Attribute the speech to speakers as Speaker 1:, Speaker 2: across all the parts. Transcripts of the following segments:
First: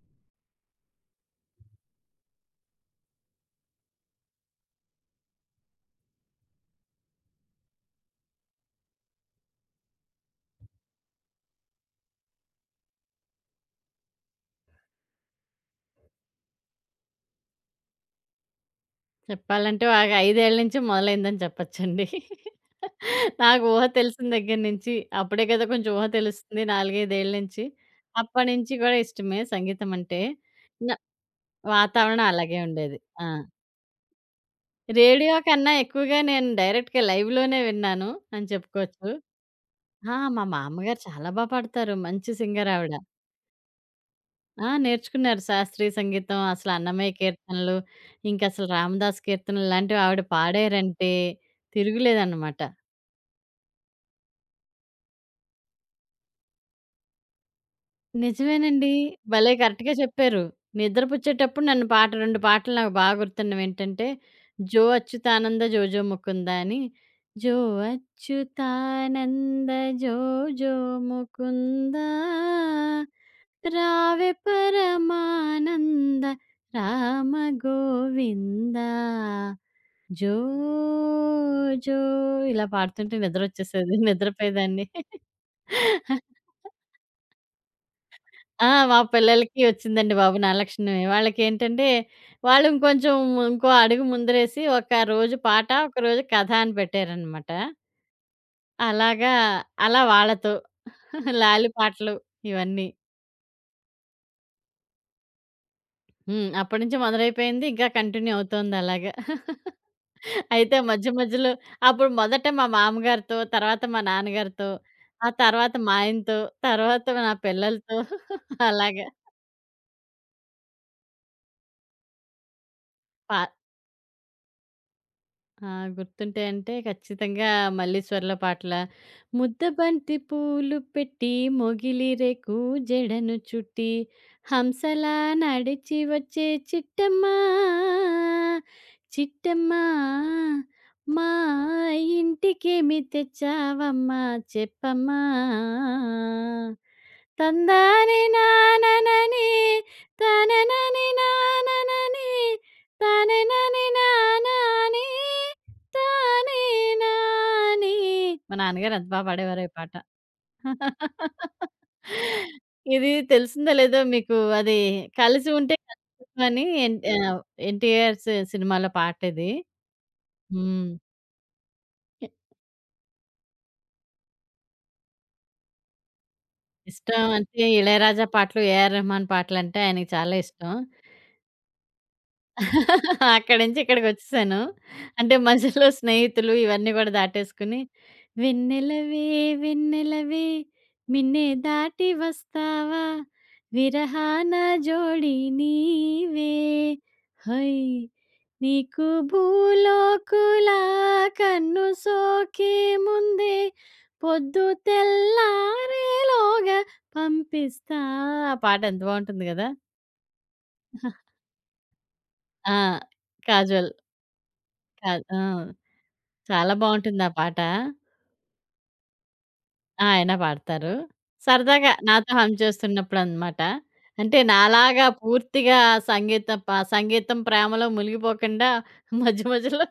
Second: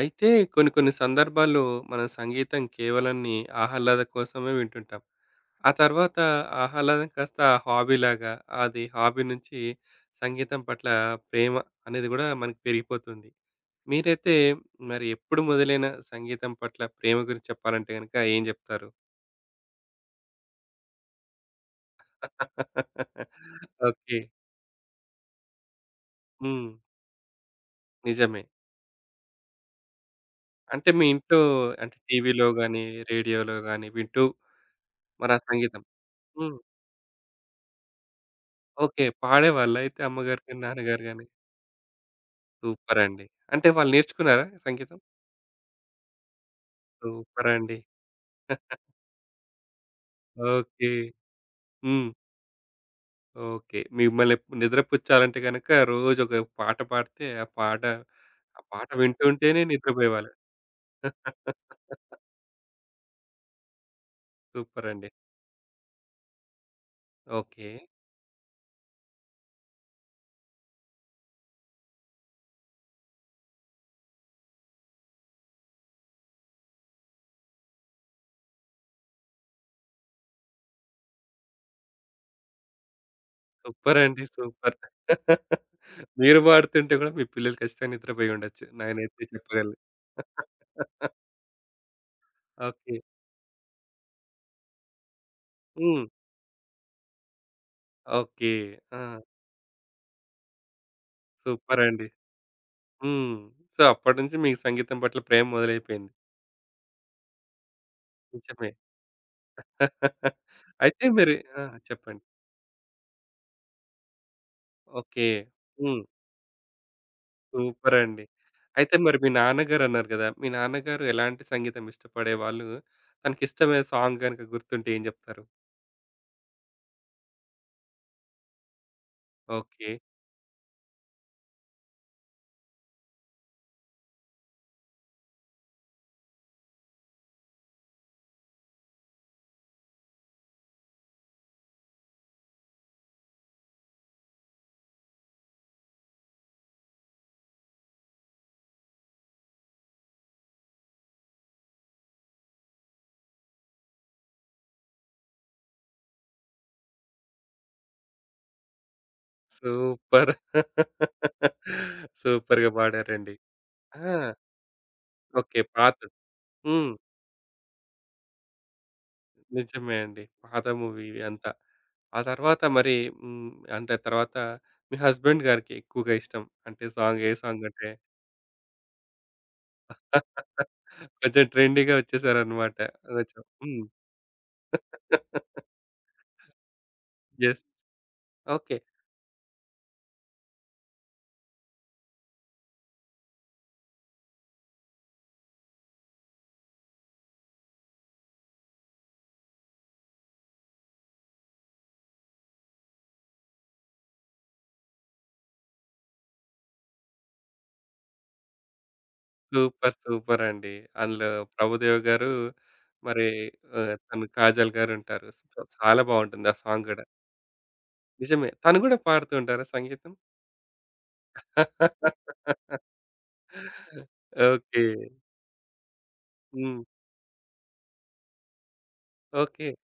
Speaker 1: అయితే కొన్ని కొన్ని సందర్భాల్లో మనం సంగీతం కేవలాన్ని ఆహ్లాదం కోసమే వింటుంటాం. ఆ తర్వాత ఆహ్లాదం కాస్త హాబీలాగా అది హాబీ నుంచి సంగీతం పట్ల ప్రేమ అనేది కూడా మనకి పెరిగిపోతుంది. మీరైతే మరి ఎప్పుడు మొదలైన సంగీతం పట్ల ప్రేమ గురించి చెప్పాలంటే గనుక ఏం జెప్తారు?
Speaker 2: చెప్పాలంటే బాగా 5 ఏళ్ల నుంచి మొదలైందని చెప్పొచ్చండి. నాకు ఊహ
Speaker 1: ఓకే.
Speaker 2: తెలిసిన దగ్గర నుంచి అప్పుడే కదా కొంచెం ఊహ తెలుస్తుంది
Speaker 1: హ్మ్.
Speaker 2: 4, 5 ఏళ్ల నుంచి.
Speaker 1: నిజమే.
Speaker 2: అప్పటినుంచి కూడా ఇష్టమే సంగీతం అంటే.
Speaker 1: అంటే
Speaker 2: న
Speaker 1: మీ ఇంట్లో అంటే
Speaker 2: వాతావరణం
Speaker 1: టీవీలో
Speaker 2: అలాగే
Speaker 1: గాని,
Speaker 2: ఉండేది. ఆ!
Speaker 1: రేడియోలో గాని వింటూ మరి
Speaker 2: రేడియో
Speaker 1: ఆ
Speaker 2: కన్నా
Speaker 1: సంగీతం
Speaker 2: ఎక్కువగా నేను
Speaker 1: హ్మ్.
Speaker 2: డైరెక్ట్‌గా లైవ్‌లోనే విన్నాను అని
Speaker 1: ఓకే.
Speaker 2: చెప్పుకోవచ్చు.
Speaker 1: పాడేవాళ్ళా అయితే అమ్మగారు
Speaker 2: మా
Speaker 1: గాని,
Speaker 2: మామ్మగారు
Speaker 1: నాన్నగారు గాని?
Speaker 2: చాలా బా పాడతారు. మంచి సింగర్ ఆవిడ.
Speaker 1: సూపరండి. అంటే వాళ్ళు నేర్చుకున్నారా సంగీతం?
Speaker 2: నేర్చుకున్నారు శాస్త్రీయ సంగీతం, అసలు అన్నమయ్య కీర్తనలు,
Speaker 1: సూపరండి.
Speaker 2: ఇంకసలు రామదాసు కీర్తనలు ఇలాంటివి ఆవిడ
Speaker 1: ఓకే.
Speaker 2: పాడారంటే
Speaker 1: హ్మ్.
Speaker 2: తిరుగులేదనమాట.
Speaker 1: ఓకే. మిమ్మల్ని నిద్రపుచ్చాలంటే గనక రోజు ఒక పాట పాడితే ఆ పాట
Speaker 2: నిజమేనండి. భలే
Speaker 1: వింటుంటేనే
Speaker 2: కరెక్ట్‌గా
Speaker 1: నిద్రపోయేవాళ్ళు.
Speaker 2: చెప్పారు. నిద్రపుచ్చేటప్పుడు నన్ను పాట 2 పాటలు నాకు బాగా గుర్తున్నవేంటంటే, 'జో
Speaker 1: సూపరండి.
Speaker 2: అచ్యుతానంద జోజో ముకుంద' అని 'జో
Speaker 1: ఓకే.
Speaker 2: అచ్యుతానంద జోజో ముకుంద, రావె పరమానంద రామ గోవింద, జో జో' ఇలా పాడుతుంటే నిద్రొచ్చేసేది.
Speaker 1: సూపరండి. సూపర్.
Speaker 2: నిద్రపోయేదాన్ని.
Speaker 1: మీరు పాడుతుంటే గూడా మీ పిల్లలు ఖచ్చితంగా నిద్రపోయి ఉండొచ్చు.
Speaker 2: మా
Speaker 1: నేనైతే
Speaker 2: పిల్లలకి
Speaker 1: చెప్పగలను.
Speaker 2: వచ్చిందండి బాబు నాగలక్ష్మి. వాళ్ళకేంటంటే, వాళ్ళు
Speaker 1: ఓకే.
Speaker 2: ఇంకొంచెం ఇంకో అడుగు ముందరేసి ఒక రోజు పాట,
Speaker 1: హ్మ్.
Speaker 2: ఒకరోజు కథ అని పెట్టారనమాట.
Speaker 1: ఓకే. ఆ!
Speaker 2: అలాగా అలా వాళ్ళతో లాలి
Speaker 1: సూపరండి.
Speaker 2: పాటలు ఇవన్నీ.
Speaker 1: హ్మ్. సో, అప్పటినుంచి మీకు సంగీతం పట్ల ప్రేమ మొదలైపోయింది.
Speaker 2: హ్మ్. అప్పటినుంచి మొదలైపోయింది. ఇంకా కంటిన్యూ
Speaker 1: నిజమే.
Speaker 2: అవుతోంది అలాగా. అయితే
Speaker 1: అయితే
Speaker 2: మధ్య
Speaker 1: మరి
Speaker 2: మధ్యలో
Speaker 1: ఆ!
Speaker 2: అప్పుడు
Speaker 1: చెప్పండి.
Speaker 2: మొదట మా మామగారితో, తర్వాత మా నాన్నగారితో,
Speaker 1: ఓకే.
Speaker 2: ఆ తర్వాత మా
Speaker 1: హ్మ్.
Speaker 2: ఆయనతో, తర్వాత నా పిల్లలతో
Speaker 1: సూపరండి. అయితే
Speaker 2: అలాగా
Speaker 1: మరి మీ నాన్నగారన్నారు గదా! మీ నాన్నగారు ఎలాంటి సంగీతం ఇష్టపడేవాళ్ళు?
Speaker 2: పా
Speaker 1: తనకిష్టమైన సాంగ్ గనుక గుర్తుంటే ఏం జెప్తారు?
Speaker 2: ఆ! గుర్తుంటాయంటే ఖచ్చితంగా మల్లీశ్వర్ల పాటల
Speaker 1: ఓకే.
Speaker 2: ముద్దబంతి పూలు పెట్టి మొగిలి రేకు జడను చుట్టి హంసలా నడిచి వచ్చే చిట్టమ్మ, చిట్టమ్మ మా ఇంటికేమి తెచ్చావమ్మా చెప్పమ్మా? తందాని నాననని తననని నాననని తనెనని నానాని తానే నాని. మా నాన్నగారు ఎంత బా పాడేవారో ఈ పాట.
Speaker 1: సూపర్. సూపర్‌గా
Speaker 2: ఇది
Speaker 1: పాడారండి.
Speaker 2: తెలిసిందో లేదో
Speaker 1: ఆ!
Speaker 2: మీకు అది 'కలిసి
Speaker 1: ఓకే.
Speaker 2: ఉంటే
Speaker 1: పాతది.
Speaker 2: కలిసి చెప్పు' అని
Speaker 1: హ్మ్.
Speaker 2: ఆహ్, ఎన్టీఆర్ సి సినిమాలో పాటిది.
Speaker 1: నిజమే అండి. పాత
Speaker 2: హ్మ్.
Speaker 1: మూవీ ఇవి అంతా. ఆ తర్వాత మరి హ్మ్. అంటే తర్వాత మీ హస్బెండ్ గారికి ఎక్కువగా ఇష్టం. అంటే సాంగ్
Speaker 2: ఇష్టం
Speaker 1: ఏ సాంగ్
Speaker 2: అంటే
Speaker 1: అంటే
Speaker 2: ఇళయరాజా పాటలు, ఏఆర్ రెహమాన్ పాటలంటే ఆయనకి చాలా ఇష్టం.
Speaker 1: కొంచెం ట్రెండీగా వచ్చేసారన్నమాట. కొంచెం
Speaker 2: అక్కడి నుంచి
Speaker 1: హ్మ్.
Speaker 2: ఇక్కడికొచ్చేసాను. అంటే మధ్యలో స్నేహితులు ఇవన్నీ గూడా
Speaker 1: యెస్.
Speaker 2: దాటేసుకొని,
Speaker 1: ఓకే.
Speaker 2: వెన్నెలవే వెన్నెలవే మిన్నే దాటి వస్తావా విరహాన జోడి నీవే హొయ్ నీకు భూలోకులా కన్ను సోకే ముందే పొద్దు తెల్లారేలోగా పంపిస్తా ఆ పాట ఎంత బావుంటుంది గదా!
Speaker 1: సూపర్! సూపర్ అండి. అందులో ప్రభుదేవ గారు
Speaker 2: ఆ!
Speaker 1: మరి
Speaker 2: కాజోల్.
Speaker 1: ఆహ్, తను కాజల్
Speaker 2: కా
Speaker 1: గారుంటారు.
Speaker 2: ఆ!
Speaker 1: సో, చాలా బావుంటుంది ఆ
Speaker 2: చాలా
Speaker 1: సాంగ్ గూడా.
Speaker 2: బావుంటుంది ఆ పాట.
Speaker 1: నిజమే. తను గూడా పాడుతూ ఉంటారా సంగీతం?
Speaker 2: ఆయన పాడతారు. సరదాగా నాతో హమ్ చేస్తున్నప్పుడనమాట. అంటే
Speaker 1: ఓకే.
Speaker 2: నాలాగా పూర్తిగా సంగీత ప
Speaker 1: హ్మ్.
Speaker 2: సంగీతం ప్రేమలో మునిగిపోకుండా మధ్య
Speaker 1: ఓకే.
Speaker 2: మధ్యలో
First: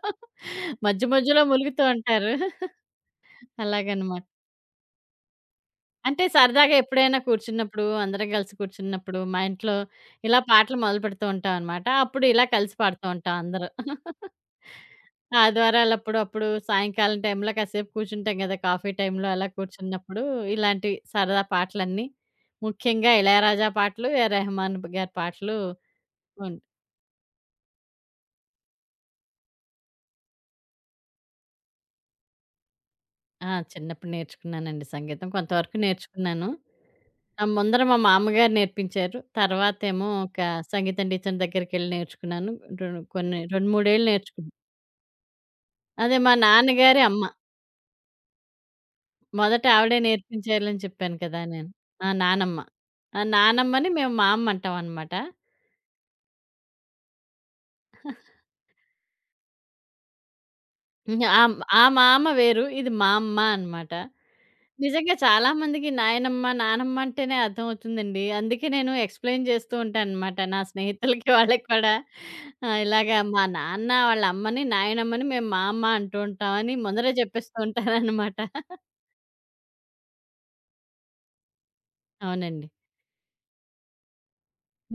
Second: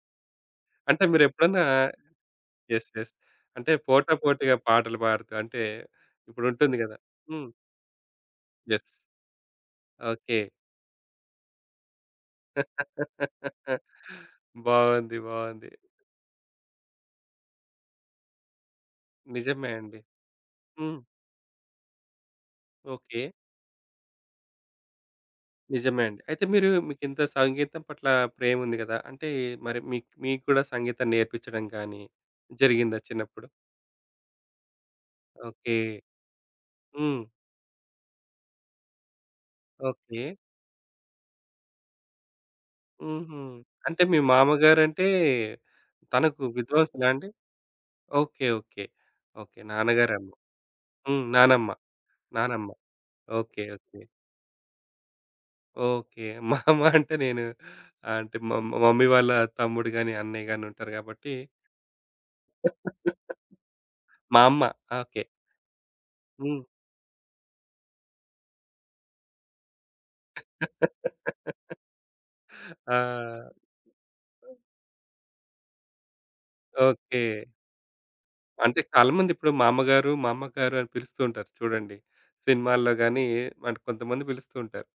Speaker 1: అంటే
Speaker 2: మధ్య మధ్యలో
Speaker 1: మీరెప్పుడన్నా
Speaker 2: ములుగుతూ ఉంటారు.
Speaker 1: యెస్. యెస్. అంటే పోటా
Speaker 2: అలాగనమాట.
Speaker 1: పోటీగా పాటలు పాడుతూ అంటే
Speaker 2: అంటే
Speaker 1: ఇప్పుడుంటుంది
Speaker 2: సరదాగా
Speaker 1: గదా!
Speaker 2: ఎప్పుడైనా
Speaker 1: హ్మ్.
Speaker 2: కూర్చున్నప్పుడు, అందరం కలిసి
Speaker 1: యెస్.
Speaker 2: కూర్చున్నప్పుడు, మా ఇంట్లో
Speaker 1: ఓకే.
Speaker 2: ఇలా పాటలు మొదలుపెడుతూ ఉంటామనమాట. అప్పుడు ఇలా కలిసి పాడుతూ ఉంటాం అందరూ.
Speaker 1: బావుంది. బావుంది.
Speaker 2: ఆదివారాలప్పుడు, అప్పుడు అప్పుడు సాయంకాలం టైంలో కాసేపు కూర్చుంటాం గదా! కాఫీ టైంలో అలా
Speaker 1: నిజమే అండి.
Speaker 2: కూర్చున్నప్పుడు, ఇలాంటి
Speaker 1: హ్మ్.
Speaker 2: సరదా పాటలన్నీ, ముఖ్యంగా
Speaker 1: ఓకే.
Speaker 2: ఇళయరాజా పాటలు, ఏ రెహమాన్ గారి పాటలు
Speaker 1: నిజమే అండి. అయితే
Speaker 2: ఉన్
Speaker 1: మీరు మీకింత సంగీతం పట్ల ప్రేముంది గదా! అంటే మరి మీకు మీకు గూడా సంగీతం నేర్పించడం గానీ జరిగిందా చిన్నప్పుడు?
Speaker 2: చిన్నప్పుడు నేర్చుకున్నానండి సంగీతం.
Speaker 1: ఓకే.
Speaker 2: కొంతవరకు నేర్చుకున్నాను.
Speaker 1: హ్మ్.
Speaker 2: ముందర మా మామ్మగారు నేర్పించారు. తర్వాతేమో
Speaker 1: ఓకే.
Speaker 2: ఒక సంగీతం టీచర్ దగ్గరికెళ్ళి నేర్చుకున్నాను. కొన్ని
Speaker 1: హుహు.
Speaker 2: 2, 3
Speaker 1: అంటే
Speaker 2: ఏళ్ళు
Speaker 1: మీ
Speaker 2: నేర్చుకున్నా.
Speaker 1: మామగారంటే
Speaker 2: అదే మా
Speaker 1: తనకు
Speaker 2: నాన్నగారి
Speaker 1: విద్వాంసులా
Speaker 2: అమ్మ.
Speaker 1: అండి? ఓకే. ఓకే. ఓకే.
Speaker 2: మొదట ఆవిడే
Speaker 1: నాన్నగారేమో
Speaker 2: నేర్పించారని చెప్పాను
Speaker 1: హ్మ్.
Speaker 2: కదా! నేను.
Speaker 1: నానమ్మ.
Speaker 2: నానమ్మ.
Speaker 1: నానమ్మ.
Speaker 2: ఆ
Speaker 1: ఓకే.
Speaker 2: నానమ్మని
Speaker 1: ఓకే.
Speaker 2: మేము మా అమ్మ అంటామనమాట.
Speaker 1: ఓకే. మామ అంటే నేను ఆహ్, అంటే మా మా మమ్మీ వాళ్ళ తమ్ముడు గాని, అన్నయ్య గాని ఉంటారు
Speaker 2: హ్మ్.
Speaker 1: కాబట్టి
Speaker 2: ఆ మామ వేరు. ఇది మా అమ్మ అనమాట.
Speaker 1: మా అమ్మ.
Speaker 2: నిజంగా
Speaker 1: ఓకే.
Speaker 2: చాలా మందికి నాయనమ్మ,
Speaker 1: హ్మ్.
Speaker 2: నానమ్మ అంటేనే అర్థమవుతుందండి. అందుకే నేను ఎక్స్‌ప్లెయిన్ చేస్తూ ఉంటాననమాట. నా స్నేహితులకి వాళ్ళకి కూడా
Speaker 1: ఆ!
Speaker 2: ఇలాగా మా నాన్న వాళ్ళ అమ్మని, నాయనమ్మని మేము మా అమ్మ అంటూ ఉంటామని ముందరే
Speaker 1: ఓకే.
Speaker 2: చెప్పేస్తూ ఉంటాననమాట.
Speaker 1: అంటే చాలామంది ఇప్పుడు మా అమ్మగారు, మా అమ్మగారు అని పిలుస్తూ ఉంటారు చూడండి.
Speaker 2: అవునండి.
Speaker 1: సినిమాల్లో గాని అంటే కొంతమంది పిలుస్తూ ఉంటారు.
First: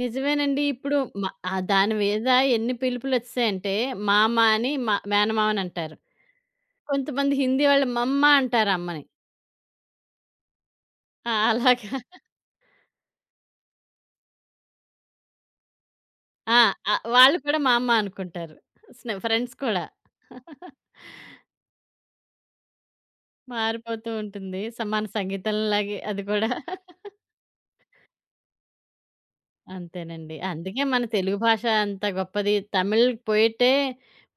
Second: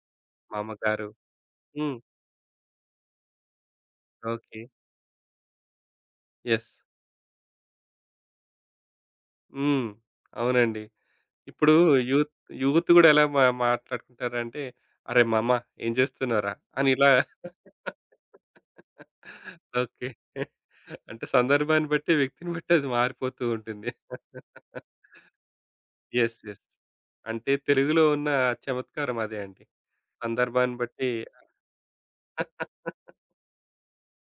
Speaker 1: మా
Speaker 2: నిజమేనండి. ఇప్పుడు
Speaker 1: అమ్మగారు.
Speaker 2: మ దాని
Speaker 1: హ్మ్.
Speaker 2: మీద ఎన్ని పిలుపులొచ్చేసాయంటే మామ
Speaker 1: ఓకే.
Speaker 2: అని మా మేనమామనంటారు.
Speaker 1: యెస్.
Speaker 2: కొంతమంది హిందీ వాళ్ళు మమ్మ అంటారు అమ్మని.
Speaker 1: హ్మ్. అవునండి. ఇప్పుడు
Speaker 2: అలాగా.
Speaker 1: యూత్ యూత్ గూడా ఎలా మా మాట్లాడుకుంటారంటే, "అరే! మామ ఏం జేస్తున్నావురా?"
Speaker 2: ఆ!
Speaker 1: అని ఇలా
Speaker 2: వాళ్ళు కూడా మా అమ్మ అనుకుంటారు. ఫ్రెండ్స్ కూడా.
Speaker 1: ఓకే. అంటే సందర్భాన్ని బట్టి, వ్యక్తిని బట్టి అది మారిపోతూ ఉంటుంది.
Speaker 2: మారిపోతూ ఉంటుంది. మన సంగీతంలాగే అది
Speaker 1: యెస్.
Speaker 2: కూడా.
Speaker 1: యెస్. అంటే తెలుగులో ఉన్న చమత్కారం అదే అండి.
Speaker 2: అంతేనండి.
Speaker 1: సందర్భాన్ని
Speaker 2: అందుకే మన
Speaker 1: బట్టి
Speaker 2: తెలుగు భాష అంత గొప్పది. తమిళ్ పోయిట్టే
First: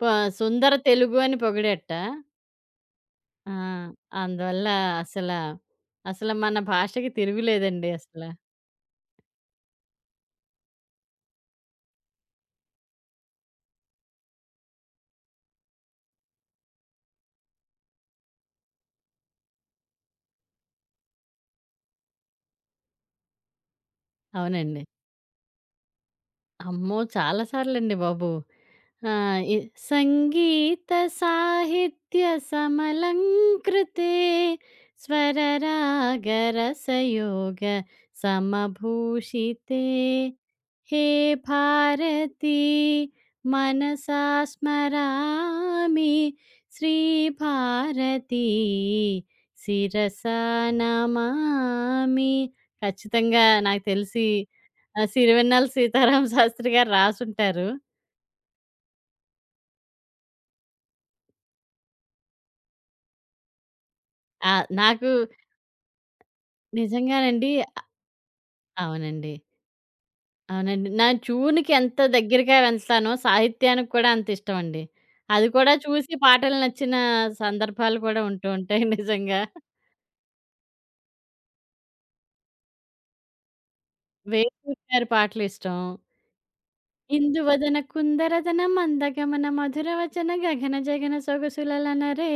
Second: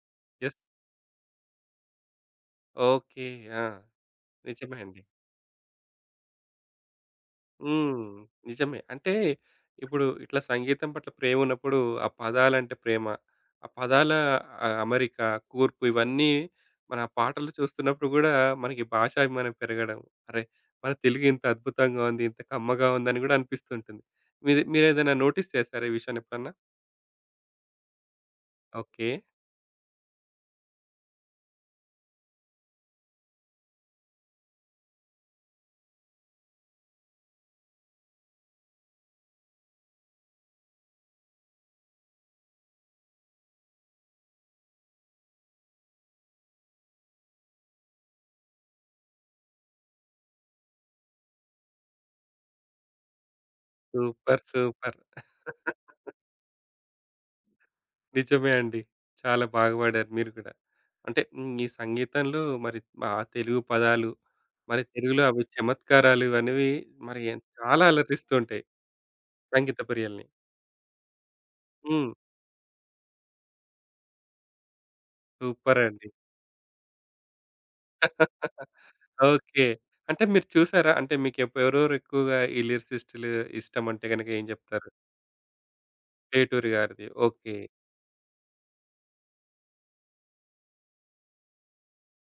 Speaker 2: ప
Speaker 1: యెస్.
Speaker 2: సుందర తెలుగు అని పొగిడేట్ట.
Speaker 1: ఓకే.
Speaker 2: ఆ!
Speaker 1: ఆ!
Speaker 2: అందువల్ల
Speaker 1: నిజమే అండి.
Speaker 2: అసల, అసల మన భాషకి తిరుగులేదండి
Speaker 1: హ్మ్.
Speaker 2: అసల.
Speaker 1: నిజమే. అంటే ఇప్పుడు ఇట్లా సంగీతం పట్ల ప్రేమ ఉన్నప్పుడు, ఆ పదాలంటే ప్రేమ, ఆ పదాల ఆహ్, అమరిక, కూర్పు ఇవన్నీ మన ఆ పాటలు చూస్తున్నప్పుడు గూడా మనకి భాషాభిమానం పెరగడం. అరే! మన తెలుగు ఇంత అద్భుతంగా ఉంది. ఇంత కమ్మగా ఉందని గూడా అనిపిస్తుంటుంది. మీది
Speaker 2: అవునండి.
Speaker 1: మీరేదైనా నోటీస్ చేశారా ఈ విషయాన్ని ఎప్పుడన్నా?
Speaker 2: అమ్మో! చాలా సార్లండి బాబు.
Speaker 1: ఓకే.
Speaker 2: ఆహ్, ఇ సంగీత సాహిత్య సమలంకృతే స్వరరాగరసయోగ సమభూషితే. హే భారతి మనసా స్మరామి శ్రీభారతి శిరసా నమామి. ఖచ్చితంగా నాకు తెలిసి
Speaker 1: సూపర్. సూపర్.
Speaker 2: 'సిరివెన్నెల సీతారామ శాస్త్రి' గారు రాసుంటారు.
Speaker 1: నిజమే అండి. చాలా బాగా పాడారు మీరు కూడా. అంటే హ్మ్. ఈ సంగీతంలో మరి ఆ తెలుగు పదాలు,
Speaker 2: ఆ!
Speaker 1: మరి
Speaker 2: నాకు
Speaker 1: తెలుగులో అవి చమత్కారాలు అనేవి మరి
Speaker 2: నిజంగానండి
Speaker 1: చాలా అలరిస్తూ ఉంటాయి
Speaker 2: అవునండి.
Speaker 1: సంగీత ప్రియుల్ని.
Speaker 2: అవునండి. నా ట్యూన్‌కి ఎంత
Speaker 1: హ్మ్.
Speaker 2: దగ్గరగా వెళ్తానో సాహిత్యానికి కూడా అంత ఇష్టమండి. అది కూడా
Speaker 1: సూపరండి.
Speaker 2: చూసి పాటలు నచ్చిన సందర్భాలు కూడా ఉంటూ ఉంటాయి నిజంగా.
Speaker 1: ఓకే. అంటే మీరు చూసారా? అంటే మీకు ఎవరెవరు ఎక్కువగా ఈ లిరిసిస్టులు ఇష్టమంటే గనక ఏం
Speaker 2: వేటూరి
Speaker 1: చెప్తారు?
Speaker 2: గారి పాటలిష్టం.
Speaker 1: 'వేటూరి' గారిది. ఓకే.
Speaker 2: ఇందువదన కుందరదన మందగమన మధుర వచన గగన జగన సొగసులలనరే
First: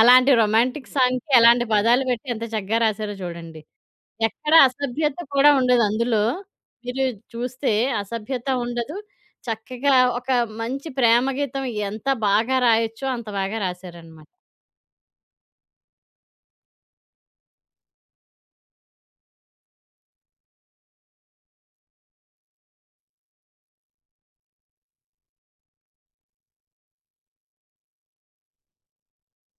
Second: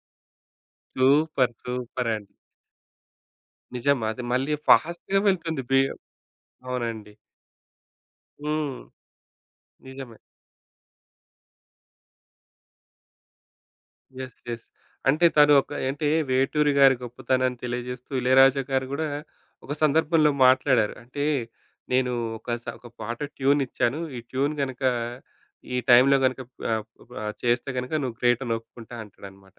Speaker 2: అలాంటి రొమాంటిక్ సాంగ్‌కి
Speaker 1: సూపర్.
Speaker 2: ఎలాంటి పదాలు పెట్టి
Speaker 1: సూపరండి.
Speaker 2: ఎంత చక్కగా రాసారో చూడండి.
Speaker 1: నిజం. అది
Speaker 2: ఎక్కడ
Speaker 1: మళ్ళీ
Speaker 2: అసభ్యత
Speaker 1: ఫాస్ట్‌గా
Speaker 2: కూడా
Speaker 1: వెళ్తుంది
Speaker 2: ఉండదు అందులో. మీరు
Speaker 1: అవునండి.
Speaker 2: చూస్తే అసభ్యత
Speaker 1: హ్మ్.
Speaker 2: ఉండదు. చక్కగా
Speaker 1: నిజమే.
Speaker 2: ఒక మంచి ప్రేమ గీతం ఎంత బాగా రాయొచ్చో అంత బాగా రాశారనమాట.
Speaker 1: యెస్. యెస్. అంటే తను ఒక అంటే వేటూరి గారి గొప్పతనాన్ని తెలియజేస్తూ ఇళయరాజా గారు గూడా ఒక సందర్భంలో మాట్లాడారు. అంటే నేను ఒక పాట ట్యూన్ ఇచ్చాను. ఈ ట్యూన్ గనక ఈ టైంలో గనక ఆహ్, ఆహ్, చేస్తే గనక నువ్వు గ్రేట్ అని ఒప్పుకుంటా అంటాడనమాట.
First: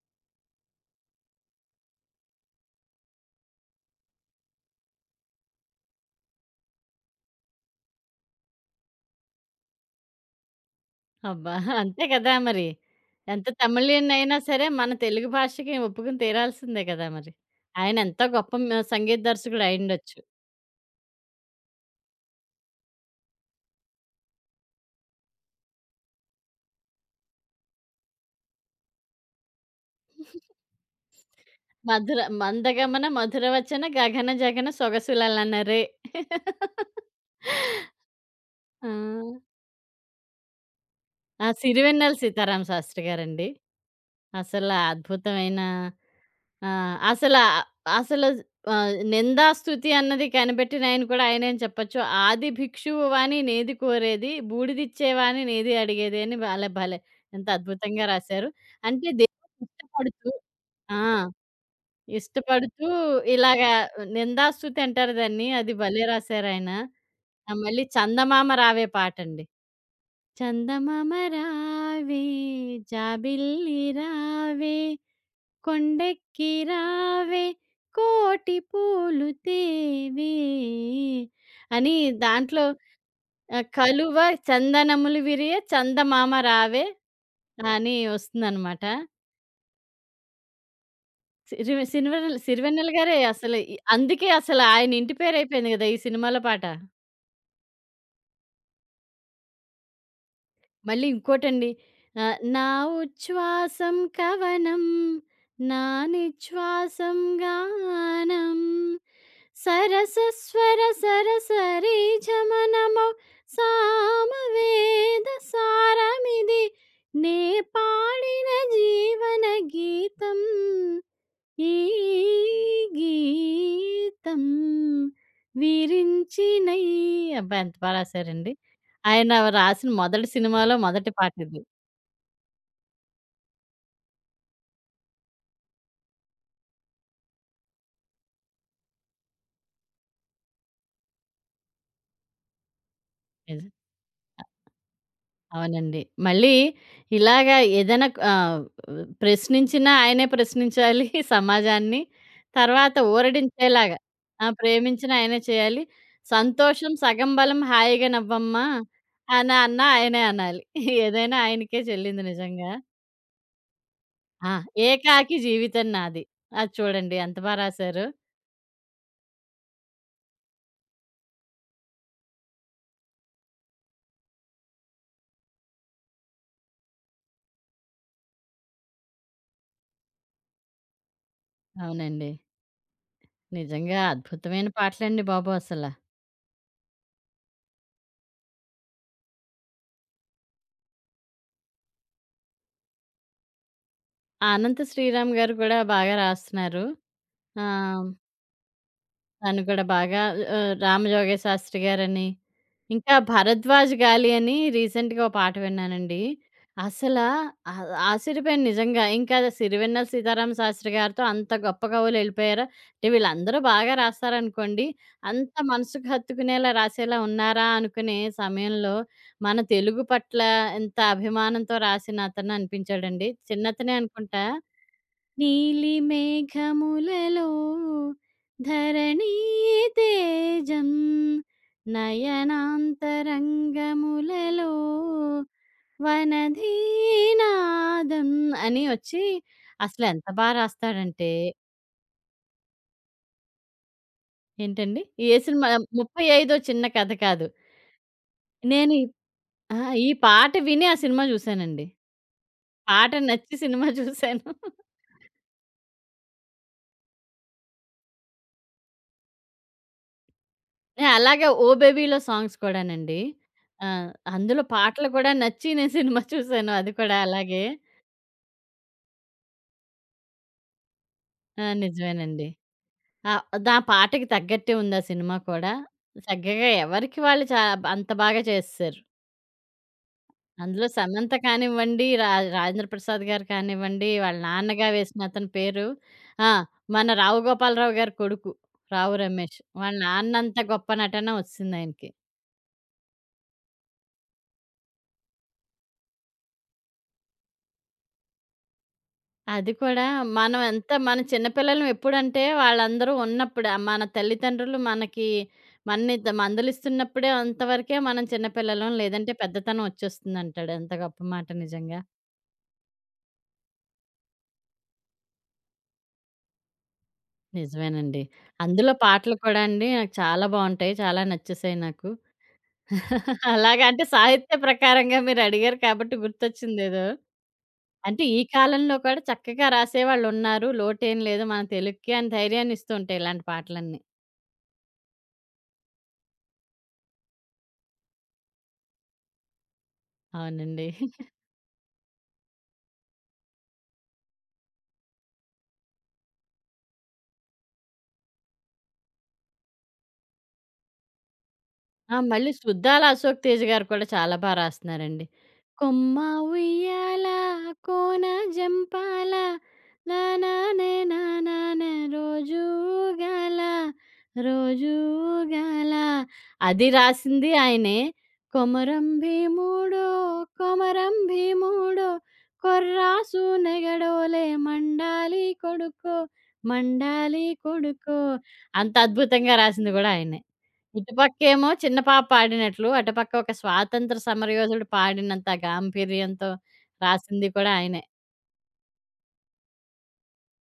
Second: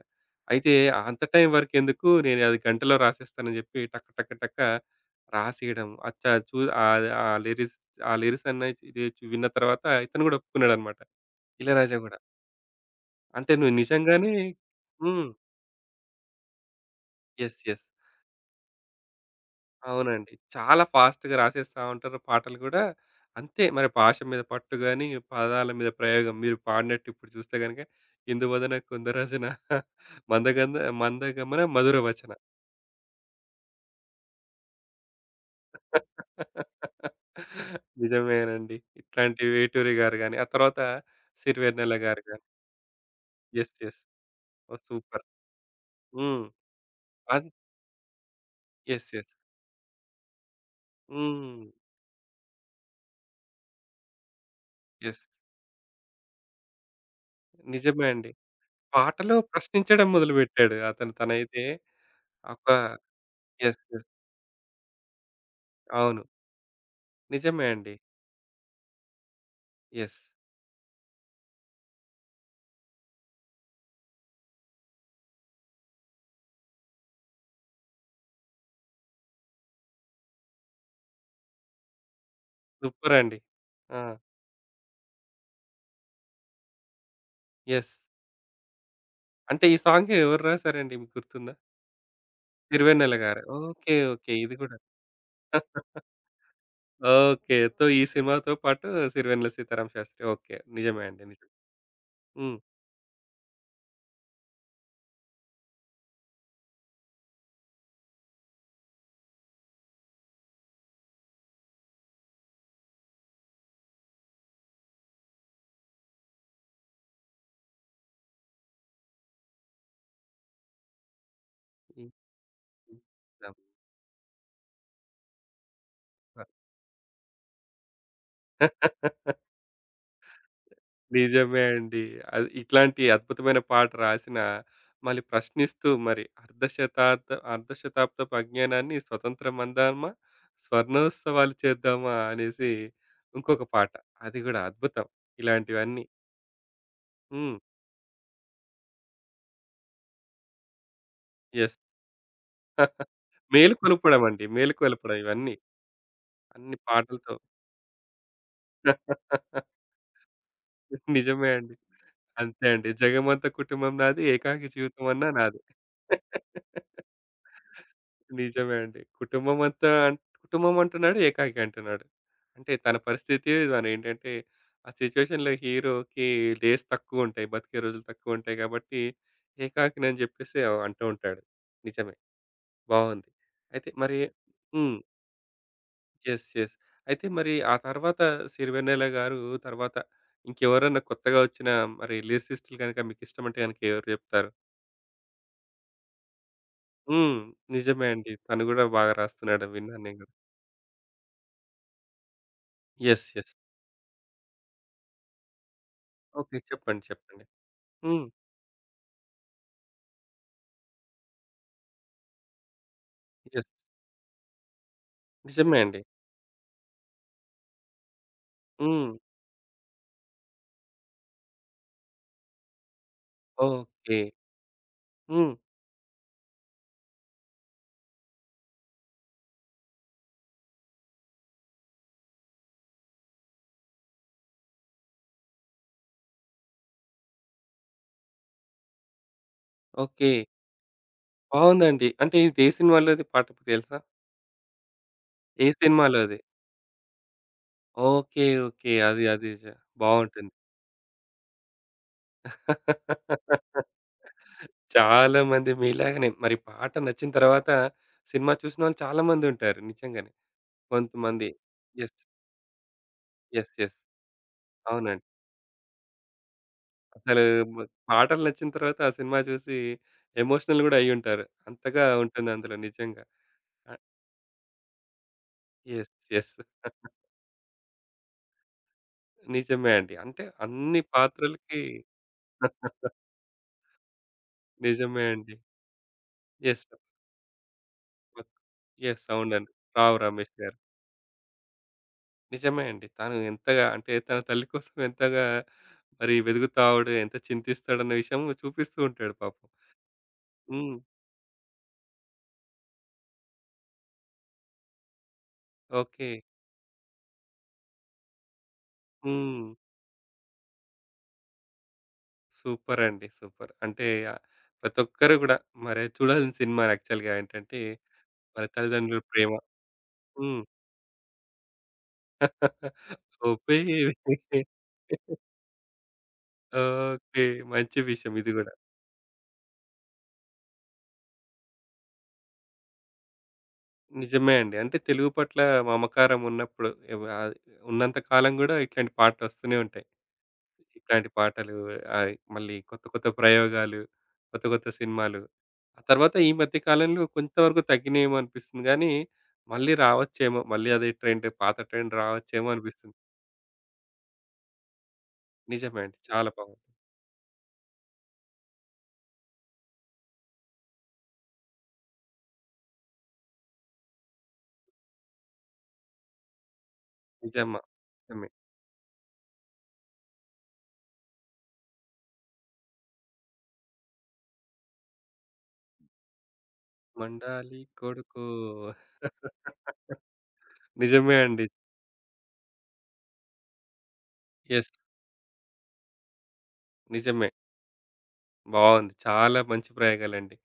Speaker 1: అయితే అంత టైం వరకెందుకు నేను అది గంటలో రాసేస్తానని జెప్పి టక టక టక రాసేయడం. అచ్చ చూ ఆహ్, ఆ లిరిక్స్ అన్నయి విన్న తర్వాత ఇతను గూడా ఒప్పుకున్నాడనమాట.
Speaker 2: అబ్బా!
Speaker 1: ఇళయరాజా
Speaker 2: అంతే
Speaker 1: గూడా.
Speaker 2: కదా మరి. ఎంత
Speaker 1: అంటే నువ్వు
Speaker 2: తమిళియన్
Speaker 1: నిజంగానే
Speaker 2: అయినా సరే మన
Speaker 1: హ్మ్.
Speaker 2: తెలుగు భాషకి ఒప్పుకొని తీరాల్సిందే కదా మరి.
Speaker 1: యెస్. యెస్.
Speaker 2: ఆయన ఎంత గొప్ప సంగీత దర్శకుడు అయ్యుండొచ్చు.
Speaker 1: అవునండి. చాలా ఫాస్ట్‌గా రాసేస్తా ఉంటారు పాటలు గూడా. అంతే మరి భాష మీద పట్టు గాని, పదాల మీద ప్రయోగం మీరు పాడినట్టు ఇప్పుడు చూస్తే గనుక ఇందువదన కుందరచన మందగంధ మందగమన మధుర
Speaker 2: మధుర
Speaker 1: వచన.
Speaker 2: మందగమన మధురవచన గగన జగన సొగసులలనరే.
Speaker 1: నిజమేనండి.
Speaker 2: ఆ!
Speaker 1: ఇట్లాంటి వేటూరి గారు గాని, ఆ తర్వాత
Speaker 2: ఆ!
Speaker 1: సిరివెన్నెల
Speaker 2: సిరివెన్నెల
Speaker 1: గారు గాని.
Speaker 2: సీతారామ శాస్త్రి గారండి.
Speaker 1: యెస్. యెస్.
Speaker 2: అసల
Speaker 1: ఓహ్! సూపర్.
Speaker 2: అద్భుతమైన
Speaker 1: హ్మ్.
Speaker 2: ఆహ్, అసల
Speaker 1: అది
Speaker 2: అసలు ఆహ్,
Speaker 1: యెస్. యెస్.
Speaker 2: నిందా స్తుతి అన్నది కనిపెట్టిన ఆయన కూడా ఆయనే అని
Speaker 1: హ్మ్.
Speaker 2: చెప్పొచ్చు. ఆది భిక్షువు వాని నేది కోరేది,
Speaker 1: యెస్.
Speaker 2: బూడిదిచ్చేవాని నేది అడిగేది అని భలే భలే ఎంత
Speaker 1: నిజమే
Speaker 2: అద్భుతంగా
Speaker 1: అండి.
Speaker 2: రాశారు. అంటే
Speaker 1: పాటలో
Speaker 2: దేవుడికి
Speaker 1: ప్రశ్నించడం
Speaker 2: ఇష్టపడుతూ
Speaker 1: మొదలుపెట్టాడు.
Speaker 2: ఆ!
Speaker 1: అతను తనైతే ఒక
Speaker 2: ఇష్టపడుతూ ఇలాగా
Speaker 1: యెస్. యెస్.
Speaker 2: నిందాస్తుతి అంటారు దాన్ని. అది భలే
Speaker 1: అవును.
Speaker 2: రాశారాయన.
Speaker 1: నిజమే
Speaker 2: మళ్ళీ
Speaker 1: అండి.
Speaker 2: 'చందమామ రావే' పాటండి.
Speaker 1: యెస్.
Speaker 2: చందమామ రావే జాబిల్లి రావే కొండెక్కి రావే కోటి పూలు తేవే అని దాంట్లో
Speaker 1: సూపరండి. ఆ!
Speaker 2: 'కలువ చందనములు విరియ చందమామ రావే'
Speaker 1: యెస్.
Speaker 2: అని వస్తుందనమాట.
Speaker 1: అంటే ఈ సాంగ్ ఎవరు రాసారండి మీకు గుర్తుందా?
Speaker 2: సిరివెన్నెల
Speaker 1: సిరివెన్నెల
Speaker 2: గారే
Speaker 1: గారు.
Speaker 2: అసలు ఈ
Speaker 1: ఓకే.
Speaker 2: అందుకే
Speaker 1: ఓకే. ఇది
Speaker 2: అసలు
Speaker 1: గూడా.
Speaker 2: ఆయన ఇంటి పేరు అయిపోయింది గదా! ఈ సినిమాలో పాట.
Speaker 1: ఓకే. తో ఈ సినిమాతో పాటు సిరివెన్నెల సీతారామ శాస్త్రి. ఓకే. నిజమే
Speaker 2: మళ్ళీ
Speaker 1: అండి. నిజమే.
Speaker 2: ఇంకోటండి
Speaker 1: హ్మ్.
Speaker 2: 'నా ఉచ్ఛ్వాసం కవనం నా నిశ్వాసం గానం.' సరసస్వర సరసరీ జమనమౌ సామవేద సారమిది నే పాడిన జీవన గీతం ఈ
Speaker 1: హ్మ్. హ్మ్.
Speaker 2: గీతం
Speaker 1: అవును.
Speaker 2: విరించిన ఈ అబ్బా! ఎంత బా రాశారండి. ఆయన రాసిన మొదటి సినిమాలో మొదటి పాట ఇది.
Speaker 1: నిజమే అండి. అది ఇట్లాంటి అద్భుతమైన పాట రాసిన, మళ్ళీ ప్రశ్నిస్తూ మరి అర్ధశతాబ్దపు అజ్ఞానాన్ని స్వతంత్రమందామా, స్వర్ణోత్సవాలు చేద్దామా అనేసి ఇంకొక
Speaker 2: నిజం.
Speaker 1: పాట. అది గూడా అద్భుతం.
Speaker 2: అవునండి.
Speaker 1: ఇలాంటివన్నీ.
Speaker 2: మళ్ళీ ఇలాగా
Speaker 1: హ్మ్.
Speaker 2: ఏదైనా ప్రశ్నించినా ఆయనే ప్రశ్నించాలి
Speaker 1: యెస్.
Speaker 2: సమాజాన్ని. తర్వాత ఊరడించేలాగా
Speaker 1: మేలుకొలుపడం అండి.
Speaker 2: ప్రేమించిన
Speaker 1: మేలుకొలపడం
Speaker 2: ఆయనే
Speaker 1: ఇవన్నీ.
Speaker 2: చేయాలి.
Speaker 1: అన్ని
Speaker 2: సంతోషం సగం
Speaker 1: పాటలతో.
Speaker 2: బలం హాయిగా నవ్వమ్మా అని అన్నా ఆయనే అనాలి. ఏదైనా
Speaker 1: నిజమే అండి.
Speaker 2: ఆయనకే చెల్లింది
Speaker 1: అంతే
Speaker 2: నిజంగా.
Speaker 1: అండి. జగమంత కుటుంబం నాది,
Speaker 2: ఆ!
Speaker 1: ఏకాకి జీవితం అన్నా
Speaker 2: ఏకాకి
Speaker 1: నాదే.
Speaker 2: జీవితం నాది. అది చూడండి ఎంత బా రాశారు.
Speaker 1: నిజమే అండి. కుటుంబం అంటున్నాడు, ఏకాకి అంటున్నాడు. అంటే తన పరిస్థితి తనేంటంటే, ఆ సిట్యుయేషన్‌లో హీరోకి డేస్ తక్కువుంటాయి. బతికే రోజులు తక్కువుంటాయి కాబట్టి, ఏకాకినని జెప్పేసి అంటూ ఉంటాడు. నిజమే.
Speaker 2: అవునండి.
Speaker 1: బావుంది. అయితే
Speaker 2: నిజంగా
Speaker 1: మరి
Speaker 2: అద్భుతమైన
Speaker 1: హ్మ్.
Speaker 2: పాటలండి బాబు అసల.
Speaker 1: యెస్. యెస్. అయితే మరి ఆ తర్వాత సిరివెన్నెల గారు తర్వాత ఇంకెవరన్నా కొత్తగా వచ్చిన మరి లిరిసిస్టులు గనక మీకిష్టమంటే గనక ఎవరు
Speaker 2: ఆ
Speaker 1: జెప్తారు?
Speaker 2: 'అనంత శ్రీరామ్' గారు కూడా బాగా రాస్తున్నారు.
Speaker 1: హ్మ్.
Speaker 2: ఆ!
Speaker 1: నిజమే అండి. తను గూడా బాగా
Speaker 2: తను
Speaker 1: రాస్తున్నాడని
Speaker 2: కూడా
Speaker 1: విన్నాను నేను
Speaker 2: బాగా
Speaker 1: గూడా.
Speaker 2: ఆహ్, 'రామజోగయ్య శాస్త్రి' గారని, ఇంకా
Speaker 1: యెస్. యెస్.
Speaker 2: 'భరద్వాజ్ గాలి' అని రీసెంట్‌గా ఓ పాట విన్నానండి.
Speaker 1: ఓకే. చెప్పండి.
Speaker 2: అసలా
Speaker 1: చెప్పండి.
Speaker 2: ఆ
Speaker 1: హ్మ్.
Speaker 2: ఆశ్చర్యపోయాను నిజంగా. ఇంకా 'సిరివెన్నెల సీతారామ శాస్త్రి' గారితో అంత గొప్ప కవులు ఎళ్ళిపోయారా? అంటే వీళ్ళందరూ
Speaker 1: యెస్.
Speaker 2: బాగా రాస్తారనుకోండి. అంత
Speaker 1: నిజమే అండి.
Speaker 2: మనసుకు హత్తుకునేలా రాసేలా ఉన్నారా? అనుకునే సమయంలో
Speaker 1: హ్మ్.
Speaker 2: మన తెలుగు పట్ల ఎంత అభిమానంతో రాసిన అతను అనిపించాడండి. చిన్నతనే
Speaker 1: ఓకే.
Speaker 2: అనుకుంటా.
Speaker 1: హ్మ్.
Speaker 2: నీలి మేఘములలో ధరణీ తేజం నయనాంతరంగములలో వనధీనాదం అని వచ్చి అసలు ఎంత
Speaker 1: ఓకే.
Speaker 2: బా రాస్తాడంటే
Speaker 1: బావుందండి. అంటే ఇది ఏ సినిమాలోది పాట మీకు తెలుసా?
Speaker 2: ఏంటండి? ఏ సినిమా
Speaker 1: ఏ సినిమాలోది?
Speaker 2: 35 చిన్న కథ కాదు.
Speaker 1: ఓకే. ఓకే.
Speaker 2: నేను ఈ
Speaker 1: అది అది జ
Speaker 2: ఆ! ఈ పాట
Speaker 1: బావుంటుంది.
Speaker 2: విని ఆ సినిమా జూసానండి. పాట నచ్చి సినిమా జూసాను.
Speaker 1: చాలా మంది మీలాగానే మరి పాట నచ్చిన తర్వాత సినిమా చూసినోళ్ళు చాలా మందుంటారు నిజంగానే.
Speaker 2: అలాగే
Speaker 1: కొంతమంది.
Speaker 2: 'ఓ బేబీలో'
Speaker 1: యెస్.
Speaker 2: సాంగ్స్ కూడానండి.
Speaker 1: యెస్.
Speaker 2: ఆ!
Speaker 1: యెస్.
Speaker 2: అందులో పాటలు
Speaker 1: అవునండి.
Speaker 2: కూడా నచ్చి నేను సినిమా చూసాను. అది కూడా
Speaker 1: అసలు
Speaker 2: అలాగే.
Speaker 1: మ పాటలు నచ్చిన తర్వాత ఆ సినిమా చూసి ఎమోషనల్ గూడా అయ్యుంటారు. అంతగా
Speaker 2: నిజమేనండి.
Speaker 1: ఉంటుంది అందులో నిజంగా.
Speaker 2: దా
Speaker 1: అ
Speaker 2: పాటకి తగ్గట్టే ఉంది ఆ సినిమా కూడా.
Speaker 1: యెస్. యెస్.
Speaker 2: చక్కగా ఎవరికి వాళ్ళు అంత బాగా చేసేశారు.
Speaker 1: నిజమే అండి. అంటే
Speaker 2: అందులో
Speaker 1: అన్ని
Speaker 2: సమంత
Speaker 1: పాత్రలకి
Speaker 2: కానివ్వండి, రాజేంద్ర ప్రసాద్ గారు కానివ్వండి, వాళ్ళ నాన్నగా
Speaker 1: నిజమే
Speaker 2: వేసిన అతని
Speaker 1: అండి.
Speaker 2: పేరు ఆ!
Speaker 1: యెస్.
Speaker 2: మన రావు గోపాలరావు గారి కొడుకు, రావు
Speaker 1: యెస్.
Speaker 2: రమేష్.
Speaker 1: అవునండి.
Speaker 2: వాళ్ళ
Speaker 1: రావు రమేష్
Speaker 2: నాన్నంత
Speaker 1: గారు.
Speaker 2: గొప్ప నటన ఒచ్చేసిందాయనకి.
Speaker 1: నిజమే అండి. తను ఎంతగా అంటే తన తల్లి కోసం ఎంతగా మరి వెదుగుతావుడు, ఎంత చింతిస్తాడన్న విషయం చూపిస్తూ ఉంటాడు పాపం.
Speaker 2: అది కూడా మనం ఎంత
Speaker 1: హ్మ్.
Speaker 2: మన చిన్నపిల్లలం ఎప్పుడంటే వాళ్ళందరూ ఉన్నప్పుడు ఆ మన తల్లిదండ్రులు మనకి మనని
Speaker 1: ఓకే.
Speaker 2: మందలిస్తున్నప్పుడే అంతవరకే మనం చిన్నపిల్లలం లేదంటే
Speaker 1: హ్మ్.
Speaker 2: పెద్దతనం వచ్చేస్తుంది అంటాడు ఎంత గొప్ప మాట నిజంగా
Speaker 1: సూపర్ అండి. సూపర్. అంటే ఆహ్, ప్రతి ఒక్కరు గూడా మరి చూడాల్సిన సినిమా యాక్చువల్‌గా ఏంటంటే,
Speaker 2: నిజమేనండి
Speaker 1: మరి
Speaker 2: అందులో
Speaker 1: తల్లిదండ్రుల
Speaker 2: పాటలు
Speaker 1: ప్రేమ.
Speaker 2: కూడా అండి నాకు చాలా
Speaker 1: హ్మ్.
Speaker 2: బాగుంటాయి చాలా నచ్చేసాయి నాకు
Speaker 1: ఓహ్!
Speaker 2: అలాగా
Speaker 1: బేబీ
Speaker 2: అంటే సాహిత్య ప్రకారంగా మీరు అడిగారు కాబట్టి గుర్తొచ్చింది ఏదో
Speaker 1: ఓకే. మంచి
Speaker 2: అంటే
Speaker 1: విషయం
Speaker 2: ఈ
Speaker 1: ఇది గూడా.
Speaker 2: కాలంలో కూడా చక్కగా రాసేవాళ్ళు ఉన్నారు లోటేం లేదు మన తెలుగుకి అని ధైర్యాన్ని ఇస్తూ ఉంటాయి ఇలాంటి పాటలన్నీ
Speaker 1: నిజమే అండి. అంటే తెలుగు పట్ల మమకారం ఉన్నప్పుడు ఆహ్, ఉన్నంత కాలం గూడా ఇట్లాంటి పాటలొస్తూనే ఉంటాయి.
Speaker 2: అవునండి
Speaker 1: ఇట్లాంటి పాటలు ఆహ్, మళ్ళీ కొత్త కొత్త ప్రయోగాలు, కొత్త కొత్త సినిమాలు. ఆ తర్వాత ఈ మధ్య కాలంలో కొంతవరకు తగ్గినాయేమో అనిపిస్తుంది గానీ, మళ్ళీ రావచ్చేమో. మళ్ళీ అదే పాత ట్రెండ్
Speaker 2: మళ్ళీ
Speaker 1: రావచ్చేమో
Speaker 2: 'శుద్ధాల
Speaker 1: అనిపిస్తుంది.
Speaker 2: అశోక్ తేజ' గారు కూడా చాలా బా రాస్తున్నారండి.
Speaker 1: నిజమే
Speaker 2: కొమ్మ
Speaker 1: అండి. చాలా బాగుంది.
Speaker 2: ఉయ్యాల కోన జంపాల నానానే నానానే రోజు ఊగాల రోజు ఊగాల. అది రాసింది
Speaker 1: నిజమా
Speaker 2: ఆయనే.
Speaker 1: నిజమే.
Speaker 2: కొమరం భీముడో కొమరం భీముడో కొర్రాసు నెగడోలే మండాలి కొడుకో మండాలి
Speaker 1: మండాలి
Speaker 2: కొడుకో
Speaker 1: కొడుకో
Speaker 2: అంత అద్భుతంగా రాసింది గూడా ఆయనే.
Speaker 1: నిజమే అండి.
Speaker 2: ఇటుపక్కేమో చిన్న పాప పాడినట్లు, అటుపక్క ఒక స్వాతంత్ర సమరయోధుడు
Speaker 1: యెస్.
Speaker 2: పాడినంత గాంభీర్యంతో
Speaker 1: నిజమే.
Speaker 2: రాసింది కూడా ఆయనే.
Speaker 1: బావుంది. చాలా మంచి ప్రయోగాలండి.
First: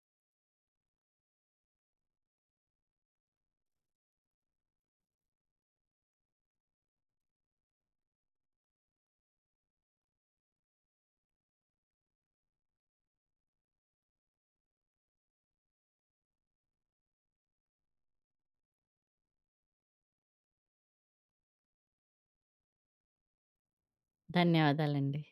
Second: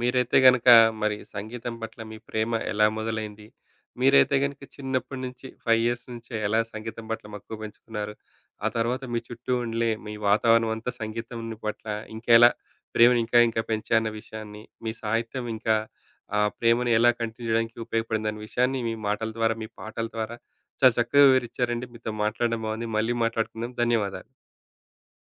Speaker 1: మీరైతే గనుక మరి సంగీతం పట్ల మీ ప్రేమ ఎలా మొదలైంది? మీరైతే గనుక చిన్నప్పటి నుంచి 5 ఇయర్స్ నుంచే ఎలా సంగీతం పట్ల మక్కువ పెంచుకున్నారు? ఆ తర్వాత మీ చుట్టూ ఉండే మీ వాతావరణం అంతా సంగీతం పట్ల ఇంకా ఎలా ప్రేమను ఇంకా ఇంకా పెంచాయి అన్న విషయాన్ని, మీ సాహిత్యం ఇంకా ఆ ప్రేమను ఎలా కంటిన్యూ చేయడానికి ఉపయోగపడిందన్న విషయాన్ని మీ మాటల ద్వారా, మీ పాటల ద్వారా చాలా చక్కగా వివరించారండి. మీతో మాట్లాడడం బాగుంది. మళ్ళీ మాట్లాడుకుందాం. ధన్యవాదాలు.
Speaker 2: ధన్యవాదాలండి.